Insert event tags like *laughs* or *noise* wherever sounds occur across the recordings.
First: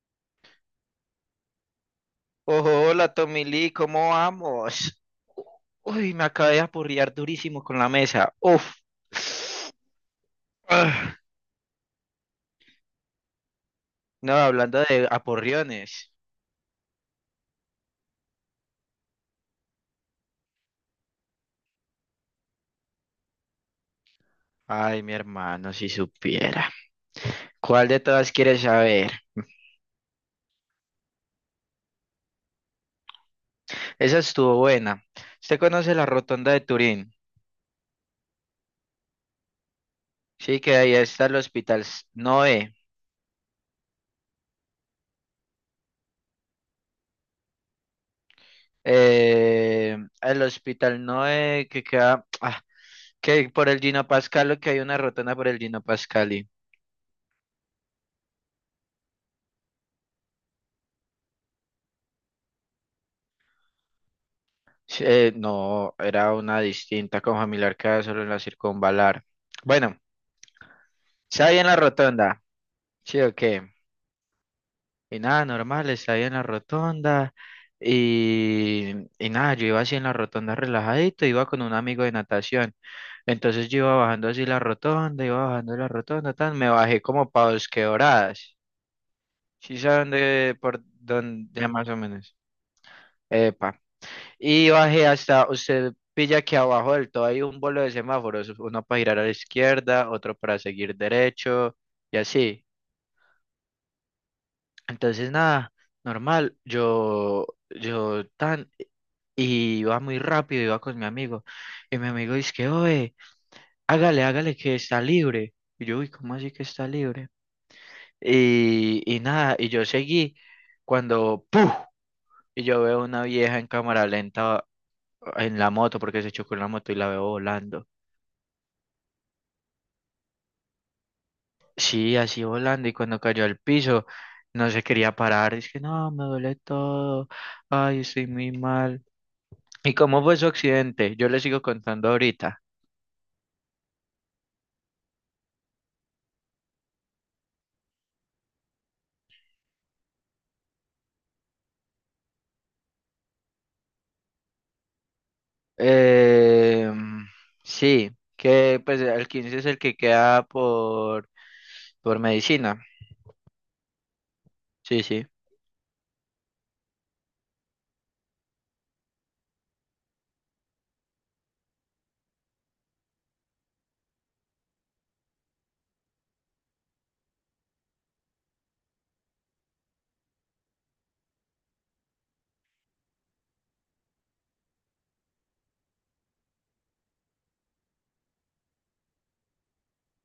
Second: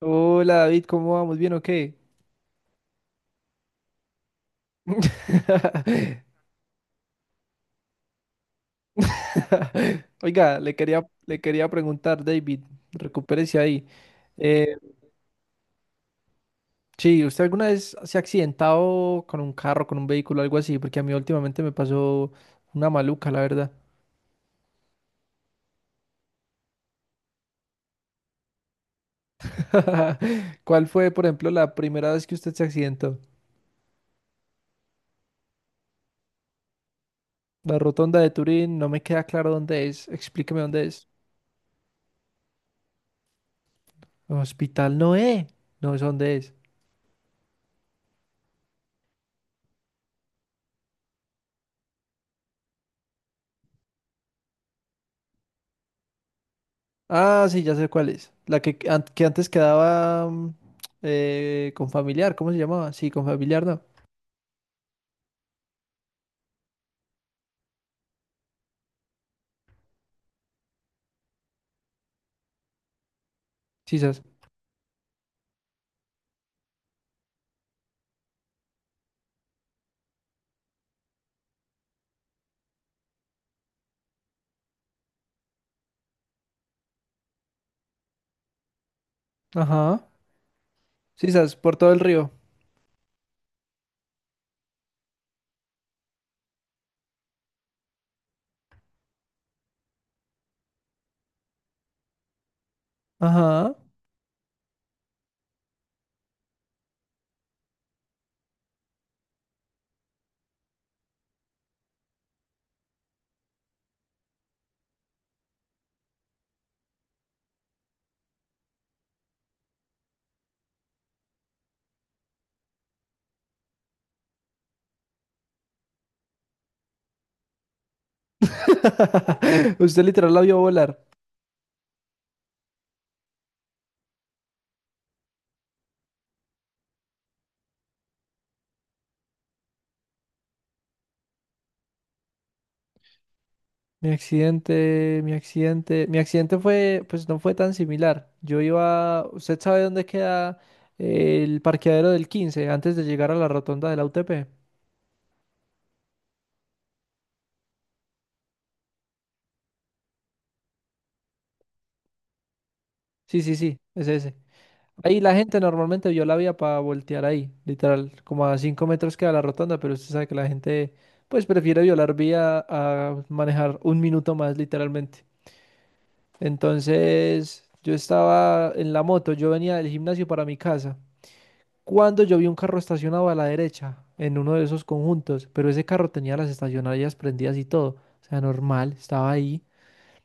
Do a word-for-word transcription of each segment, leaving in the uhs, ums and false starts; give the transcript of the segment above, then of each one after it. Hola David, ¿cómo vamos? ¿Bien o qué? Ojo, hola Tommy Lee, ¿cómo vamos? Uy, *laughs* me acabé de aporrear durísimo con la mesa. Uf. Oiga, le quería, Ah, le quería preguntar, David, recupérese ahí. no, Eh, hablando de aporreones. sí, ¿usted alguna vez se ha accidentado con un carro, con un vehículo, algo así? Porque a mí últimamente me pasó una maluca, la verdad. Ay, mi hermano, si supiera. ¿Cuál de todas quieres saber? *laughs* ¿Cuál fue, por ejemplo, la primera vez que usted se accidentó? Esa estuvo buena. ¿Usted conoce la rotonda de Turín? La rotonda de Turín, no me queda claro dónde es. Explíqueme Sí, que dónde ahí es. está el Hospital S- Noé. Hospital Noé, no es dónde es. Eh, el Hospital Noé que queda, ah, que por el Gino Pascalo, que hay una rotonda por el Gino Pascali. Ah, sí, ya sé cuál es. La que, an- que antes quedaba mm, eh, con familiar, ¿cómo se llamaba? Sí, con familiar, no. Eh, no, era una distinta con familiar que solo en la circunvalar. Bueno, estaba ahí en la rotonda, sí o qué. Sisas. Y nada, normal, estaba ahí en la rotonda. Y, y nada, yo iba así en la rotonda relajadito, iba con un amigo de natación. Entonces yo iba bajando así la rotonda, iba bajando la rotonda, tan, me bajé como para Bosque Doradas. ¿Sí Ajá. saben de por Sisas, dónde por más todo o el río. menos? Epa. Y bajé hasta, usted pilla que abajo del todo hay un bolo de semáforos, uno para girar a la izquierda, otro para seguir derecho y así. Ajá. Entonces nada, normal, yo, yo tan, y iba muy rápido, iba con mi amigo, y mi amigo dice que, oye, hágale, hágale que está libre. Y yo, uy, ¿cómo así que está libre? Y, y nada, y yo seguí cuando, ¡puf! Y yo veo una vieja en cámara lenta en la moto porque se chocó en la moto y la veo volando. *laughs* Usted literal la vio volar. Sí, así volando y cuando cayó al piso no se quería parar. Es que no, me duele todo. Ay, estoy muy mal. ¿Y cómo fue su accidente? Yo le sigo contando ahorita. Mi accidente, mi accidente. Mi accidente fue, pues no fue tan similar. Yo iba, ¿usted sabe dónde queda el parqueadero del quince antes de llegar a la rotonda de la U T P? Eh, sí, que pues el quince es el que queda por, por medicina. Sí, sí, sí, es ese. Sí, Ahí sí, la gente normalmente vio la vía para voltear ahí, literal, como a cinco metros queda la rotonda, pero usted sabe que la gente pues prefiere violar vía a manejar un minuto más, literalmente. Entonces, yo estaba en la moto, yo venía del gimnasio para mi casa, cuando yo vi un carro estacionado a la derecha, en uno de esos conjuntos, pero ese carro tenía las estacionarias prendidas y todo, o sea, normal, estaba ahí.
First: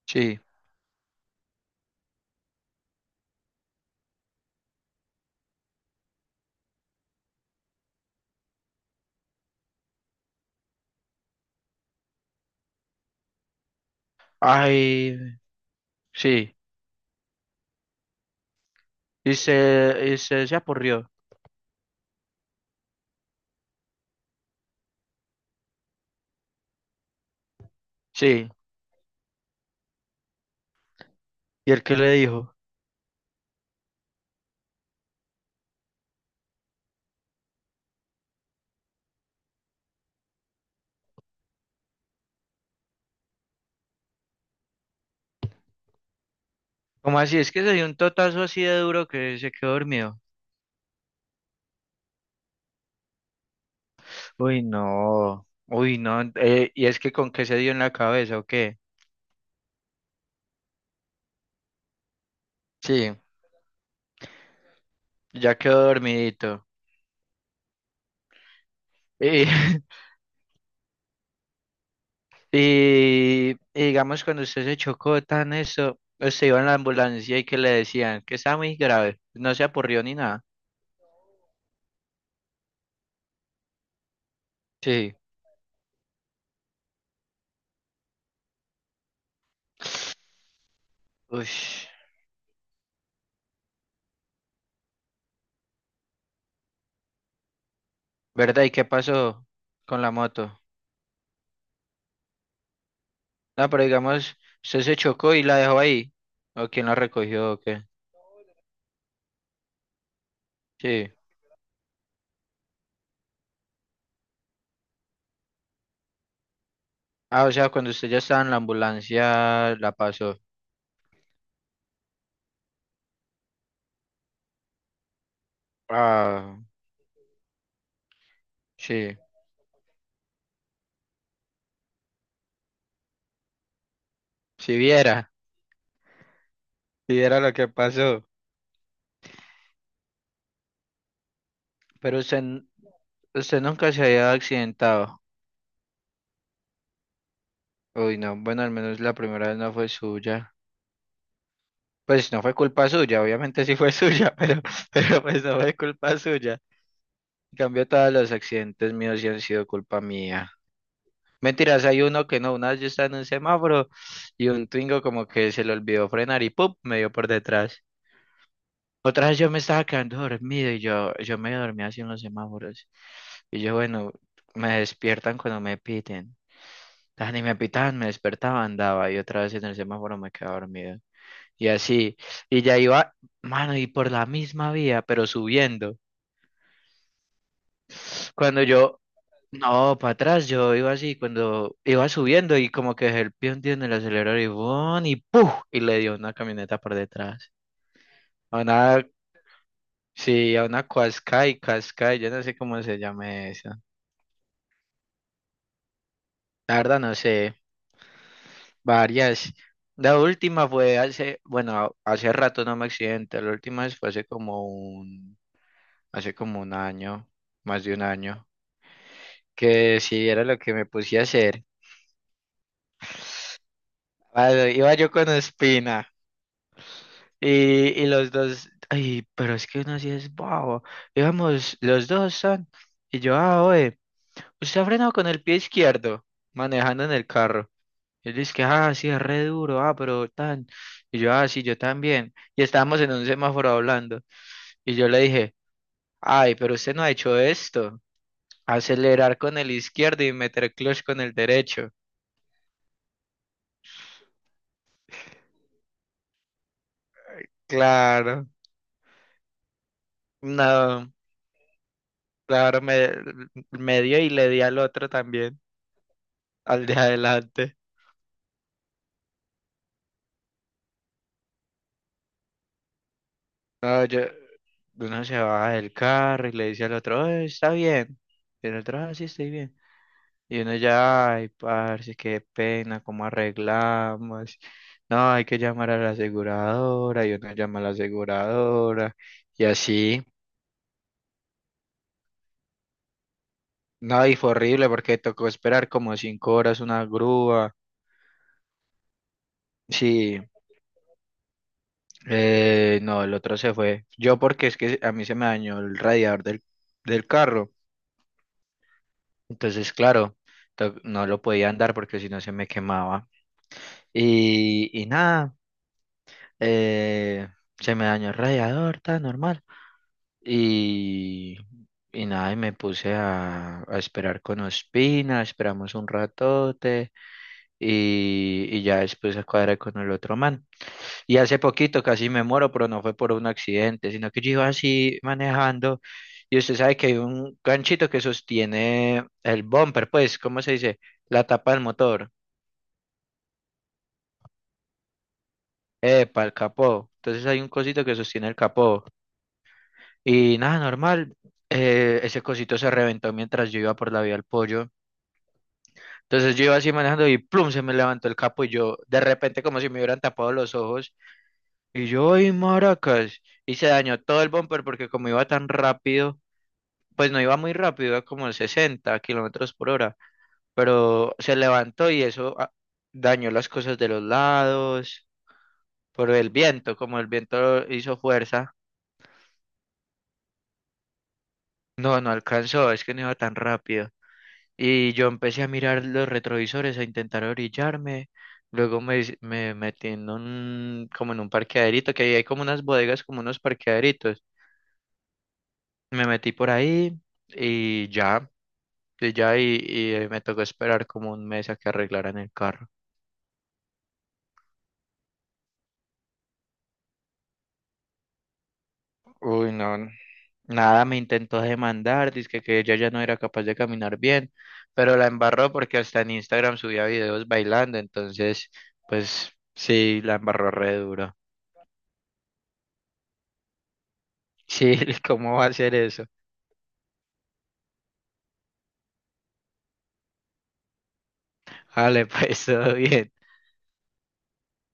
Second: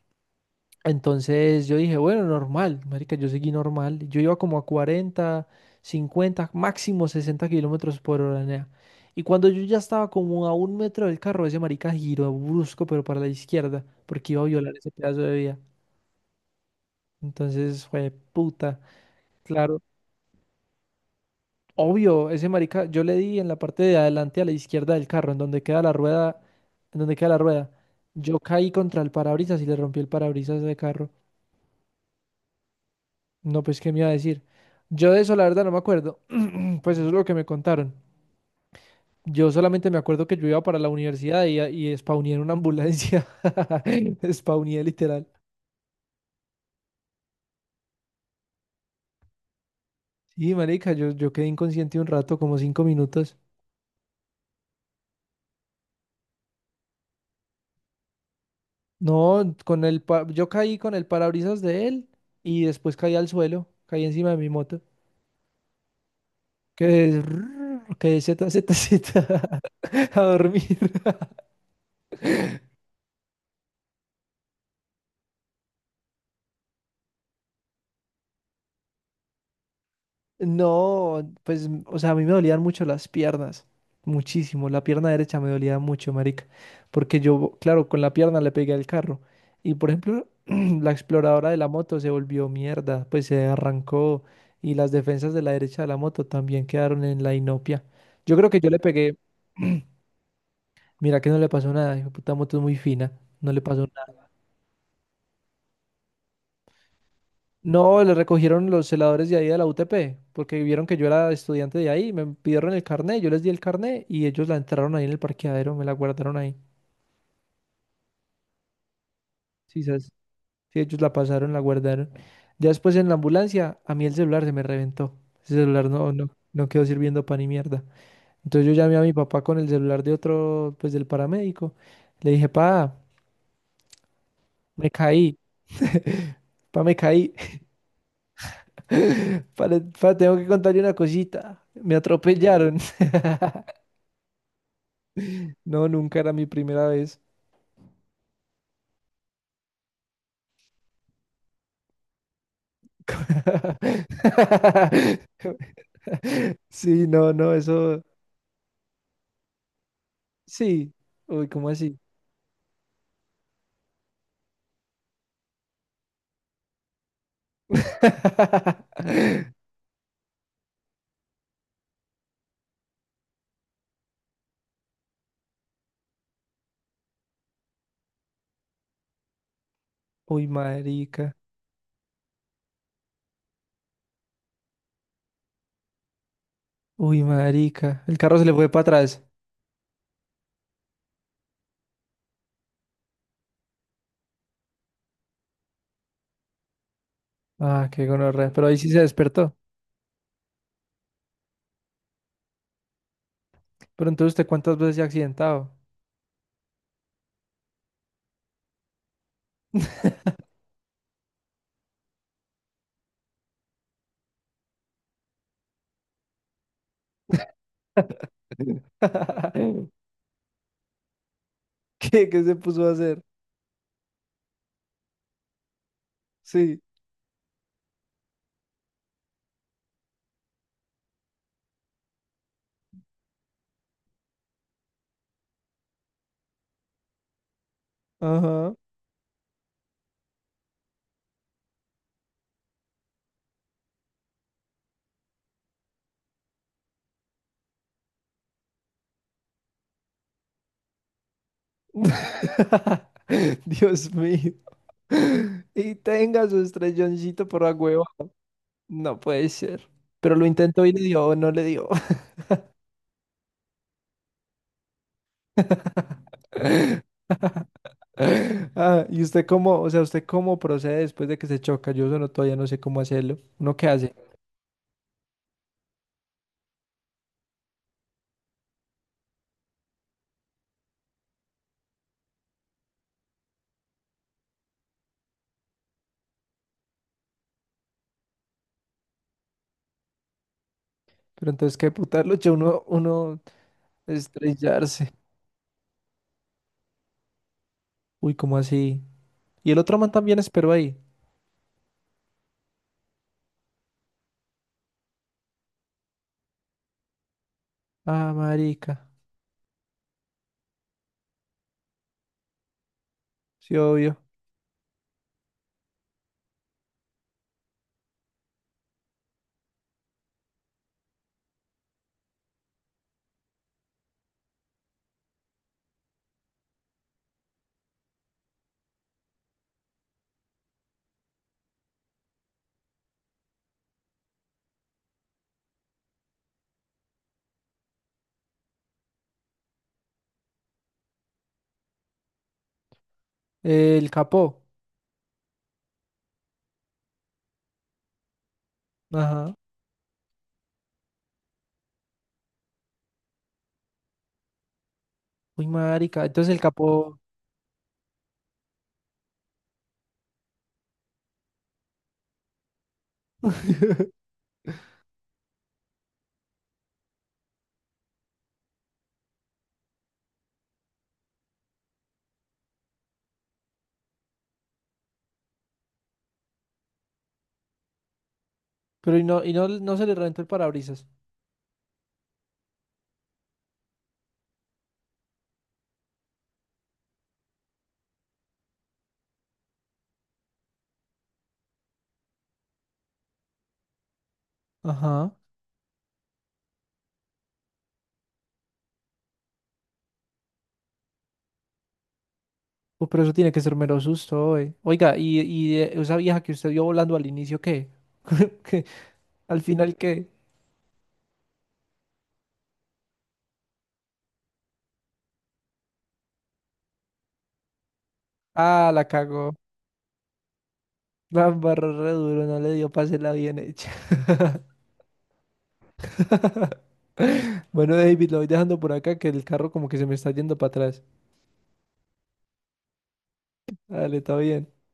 sí. Entonces yo dije, bueno, normal, marica, yo seguí normal. Yo iba como a cuarenta, cincuenta, máximo sesenta kilómetros por hora, nea. Y cuando yo ya estaba como a un metro del carro, ese marica giró brusco, pero para la izquierda, porque iba a violar ese Ay, pedazo de vía. sí. Entonces fue puta. Y Claro, se, y se, se apurrió. obvio, ese marica, yo le di en la parte de adelante a la izquierda del carro, en donde queda la rueda, en donde queda la rueda. Yo Sí. caí contra el parabrisas y le rompí el parabrisas de carro. ¿Y el que le dijo? No, pues, ¿qué me iba a decir? Yo de eso, la verdad, no me acuerdo. *clears throat* Pues eso es lo que me contaron. Yo solamente me acuerdo que yo iba para la universidad y, y spawné en una ambulancia. *laughs* Spawné literal. ¿Cómo así? Es que se dio un totazo así de duro que se quedó dormido. Sí, marica, yo, yo quedé inconsciente un rato, como cinco minutos. Uy, no, uy, no, eh, y es que con qué se dio en la cabeza o qué. No, con el pa- yo caí con el parabrisas de él y después caí Sí, al suelo, caí encima de mi moto. ya quedó dormidito. Quedé, *laughs* quedé ZZZ Y, *laughs* *laughs* a dormir. y, y digamos, cuando usted se chocó tan eso, usted iba en la ambulancia y que le decían que está muy grave, no se apurrió ni nada. No, pues, o sea, a mí me dolían mucho las piernas, muchísimo. La pierna Sí, derecha me dolía mucho, marica, porque yo, claro, con la pierna le pegué al carro. Y por ejemplo, *clears throat* la uy, exploradora de la moto se volvió mierda, pues se arrancó y las defensas de la derecha de la moto también quedaron en la inopia. Yo creo que ¿verdad? yo ¿Y le qué pegué, pasó *clears throat* con la moto? mira que no le pasó nada, hijo de puta moto es muy fina, no le No, pero pasó. digamos, usted se chocó y la dejó ahí, o quién la recogió o qué. No, le recogieron los celadores de ahí de la U T P, porque vieron que yo Sí, era estudiante de ahí, me pidieron el carnet, yo les di el carnet y ellos la entraron ahí en el parqueadero, me la guardaron ahí. ah, o sea, cuando usted ya estaba en la ambulancia, Sí, la ¿sabes? Sí, pasó. sí, ellos la pasaron, la guardaron. Ya después en la ambulancia, a mí el celular se me reventó. Ese celular no, no, Ah, no quedó sirviendo para ni mierda. Entonces yo llamé a mi sí. papá con el celular de otro, pues del paramédico. Le dije, pa, Si me viera, caí. *laughs* Pa, me si caí. viera lo que pasó. *laughs* Pa, le- pa, tengo que contarle una cosita. Me Pero usted, n- atropellaron. *laughs* usted nunca se había accidentado. No, nunca era mi primera vez. Uy, no, bueno, al menos la primera vez no fue suya. Pues no fue culpa suya, obviamente sí fue *laughs* suya, pero, pero *laughs* pues no fue culpa suya. Sí, no, no, En cambio, eso. todos los accidentes míos sí han sido culpa mía. Sí. Uy, ¿cómo Mentiras, así? hay uno que no, una vez yo estaba en un semáforo y un Twingo como que se le olvidó frenar y ¡pum! Me dio por detrás. Otra vez yo *laughs* me estaba quedando dormido y yo, yo me dormía así en los semáforos. Y yo, bueno, me despiertan cuando me piten. Ah, ni me pitaban, me despertaba, andaba y otra vez en el semáforo me Uy, quedaba dormido. marica. Y así, y ya iba, mano, y por la misma vía, pero subiendo. Uy, marica. El carro se le Cuando fue para yo, atrás. no, para atrás, yo iba así, cuando iba subiendo y como que dejé el pie hundido en el acelerador y ¡bum! Y ¡puf! Y le dio una camioneta por detrás. Ah, qué gonorrea. A Pero ahí una sí se despertó. Sí, a una Cuascay, Cascay, yo no sé cómo se llama eso. Pero entonces, ¿usted cuántas veces se ha accidentado? La verdad no sé, varias. La última fue hace, bueno, hace rato no me accidenté, la última vez fue hace como un, hace como un año, más de un año, *laughs* que sí era lo que me puse a hacer. ¿Qué, qué se puso a hacer? Ah, iba yo con Espina Sí. y, y los dos, ay, pero es que uno sí es bobo. Íbamos, los dos son, y yo, ah, oye, usted ha frenado con el pie izquierdo, manejando en el carro. Él dice que, Ajá. ah, sí, es re duro, ah, pero tan. Y yo, ah, sí, yo también. Y estábamos en un semáforo hablando. Y yo le dije, ay, pero usted no ha hecho esto. Acelerar con el izquierdo y meter clutch con el derecho. *laughs* Dios mío. Y tenga su estrelloncito por agua. Claro, No puede ser. Pero lo intentó y le no, dio o no le dio. claro, me, me dio y le di al otro también, al de *laughs* adelante. Ah, ¿y usted cómo, o sea, usted cómo procede después de que se choca? Yo solo todavía no sé cómo hacerlo. ¿Uno qué No, hace? yo, uno se baja del carro y le dice al otro, "Eh, está bien. Y el otro, ah, sí, estoy bien. Y uno ya, ay, parce, qué pena, cómo arreglamos. No, hay que llamar a la aseguradora, y uno llama a la aseguradora, y así. Pero entonces, ¿qué putarlo? Yo uno, uno No, y fue horrible estrellarse. porque tocó esperar como cinco horas una grúa. Uy, ¿cómo así? Y el otro man también Sí, esperó ahí. eh, no, el otro se fue. Yo porque es que a mí se me dañó el radiador del, del carro. Ah, marica. Entonces, claro, to- no lo podía andar porque si no se me quemaba. Sí, obvio. Y, y nada, eh, se me dañó el radiador, tan normal. Y, y nada, y me puse a, a esperar con Ospina, esperamos un ratote y, y ya después a cuadrar con el otro man. Y hace poquito casi me muero, pero no fue por un accidente, sino que yo iba así manejando y usted sabe que hay un ganchito que sostiene el bumper, pues, ¿cómo se dice? La tapa del motor, El capó. epa, el capó. Entonces hay un cosito que sostiene el capó Ajá. y nada, normal. Eh, ese cosito se reventó mientras yo iba por la vía al pollo. Uy, marica. Entonces Entonces el yo iba así capó. manejando y plum, se me levantó el capo y yo, de repente, como si me hubieran tapado los ojos, y yo, ¡ay, maracas! Y se dañó *laughs* todo el bumper porque como iba tan rápido, pues no iba muy rápido, iba como sesenta kilómetros por hora, pero se levantó y eso ah, dañó las cosas de los lados, por el viento, como el viento hizo fuerza, Pero y no, y no, no se le reventó el parabrisas. no, no alcanzó, es que no iba tan rápido. Y yo empecé a mirar los retrovisores, a intentar orillarme. Luego me, hice- me metí en un, como en un parqueaderito, que ahí hay como unas bodegas, como unos parqueaderitos. Ajá. Me metí por ahí y ya, y ya, y, y, eh, me tocó esperar como un mes a que arreglaran el carro. Uh, pero eso tiene que ser mero susto, oe. Oiga, y, y eh, esa vieja que usted vio volando al inicio, ¿qué? *laughs* ¿Qué? ¿Al Uy, final no, n- qué? nada, me intentó demandar, dice que ella ya no era capaz de caminar bien, pero la embarró porque hasta en Instagram subía videos bailando, entonces, Ah, la pues cagó. sí, la embarró re duro. La embarró re duro, no le dio pase la bien hecha. Sí, *laughs* ¿cómo va a ser eso? *laughs* Bueno, David, lo voy dejando por acá que el carro como que se me está yendo para atrás. Vale, *laughs* pues todo bien. Dale, está bien.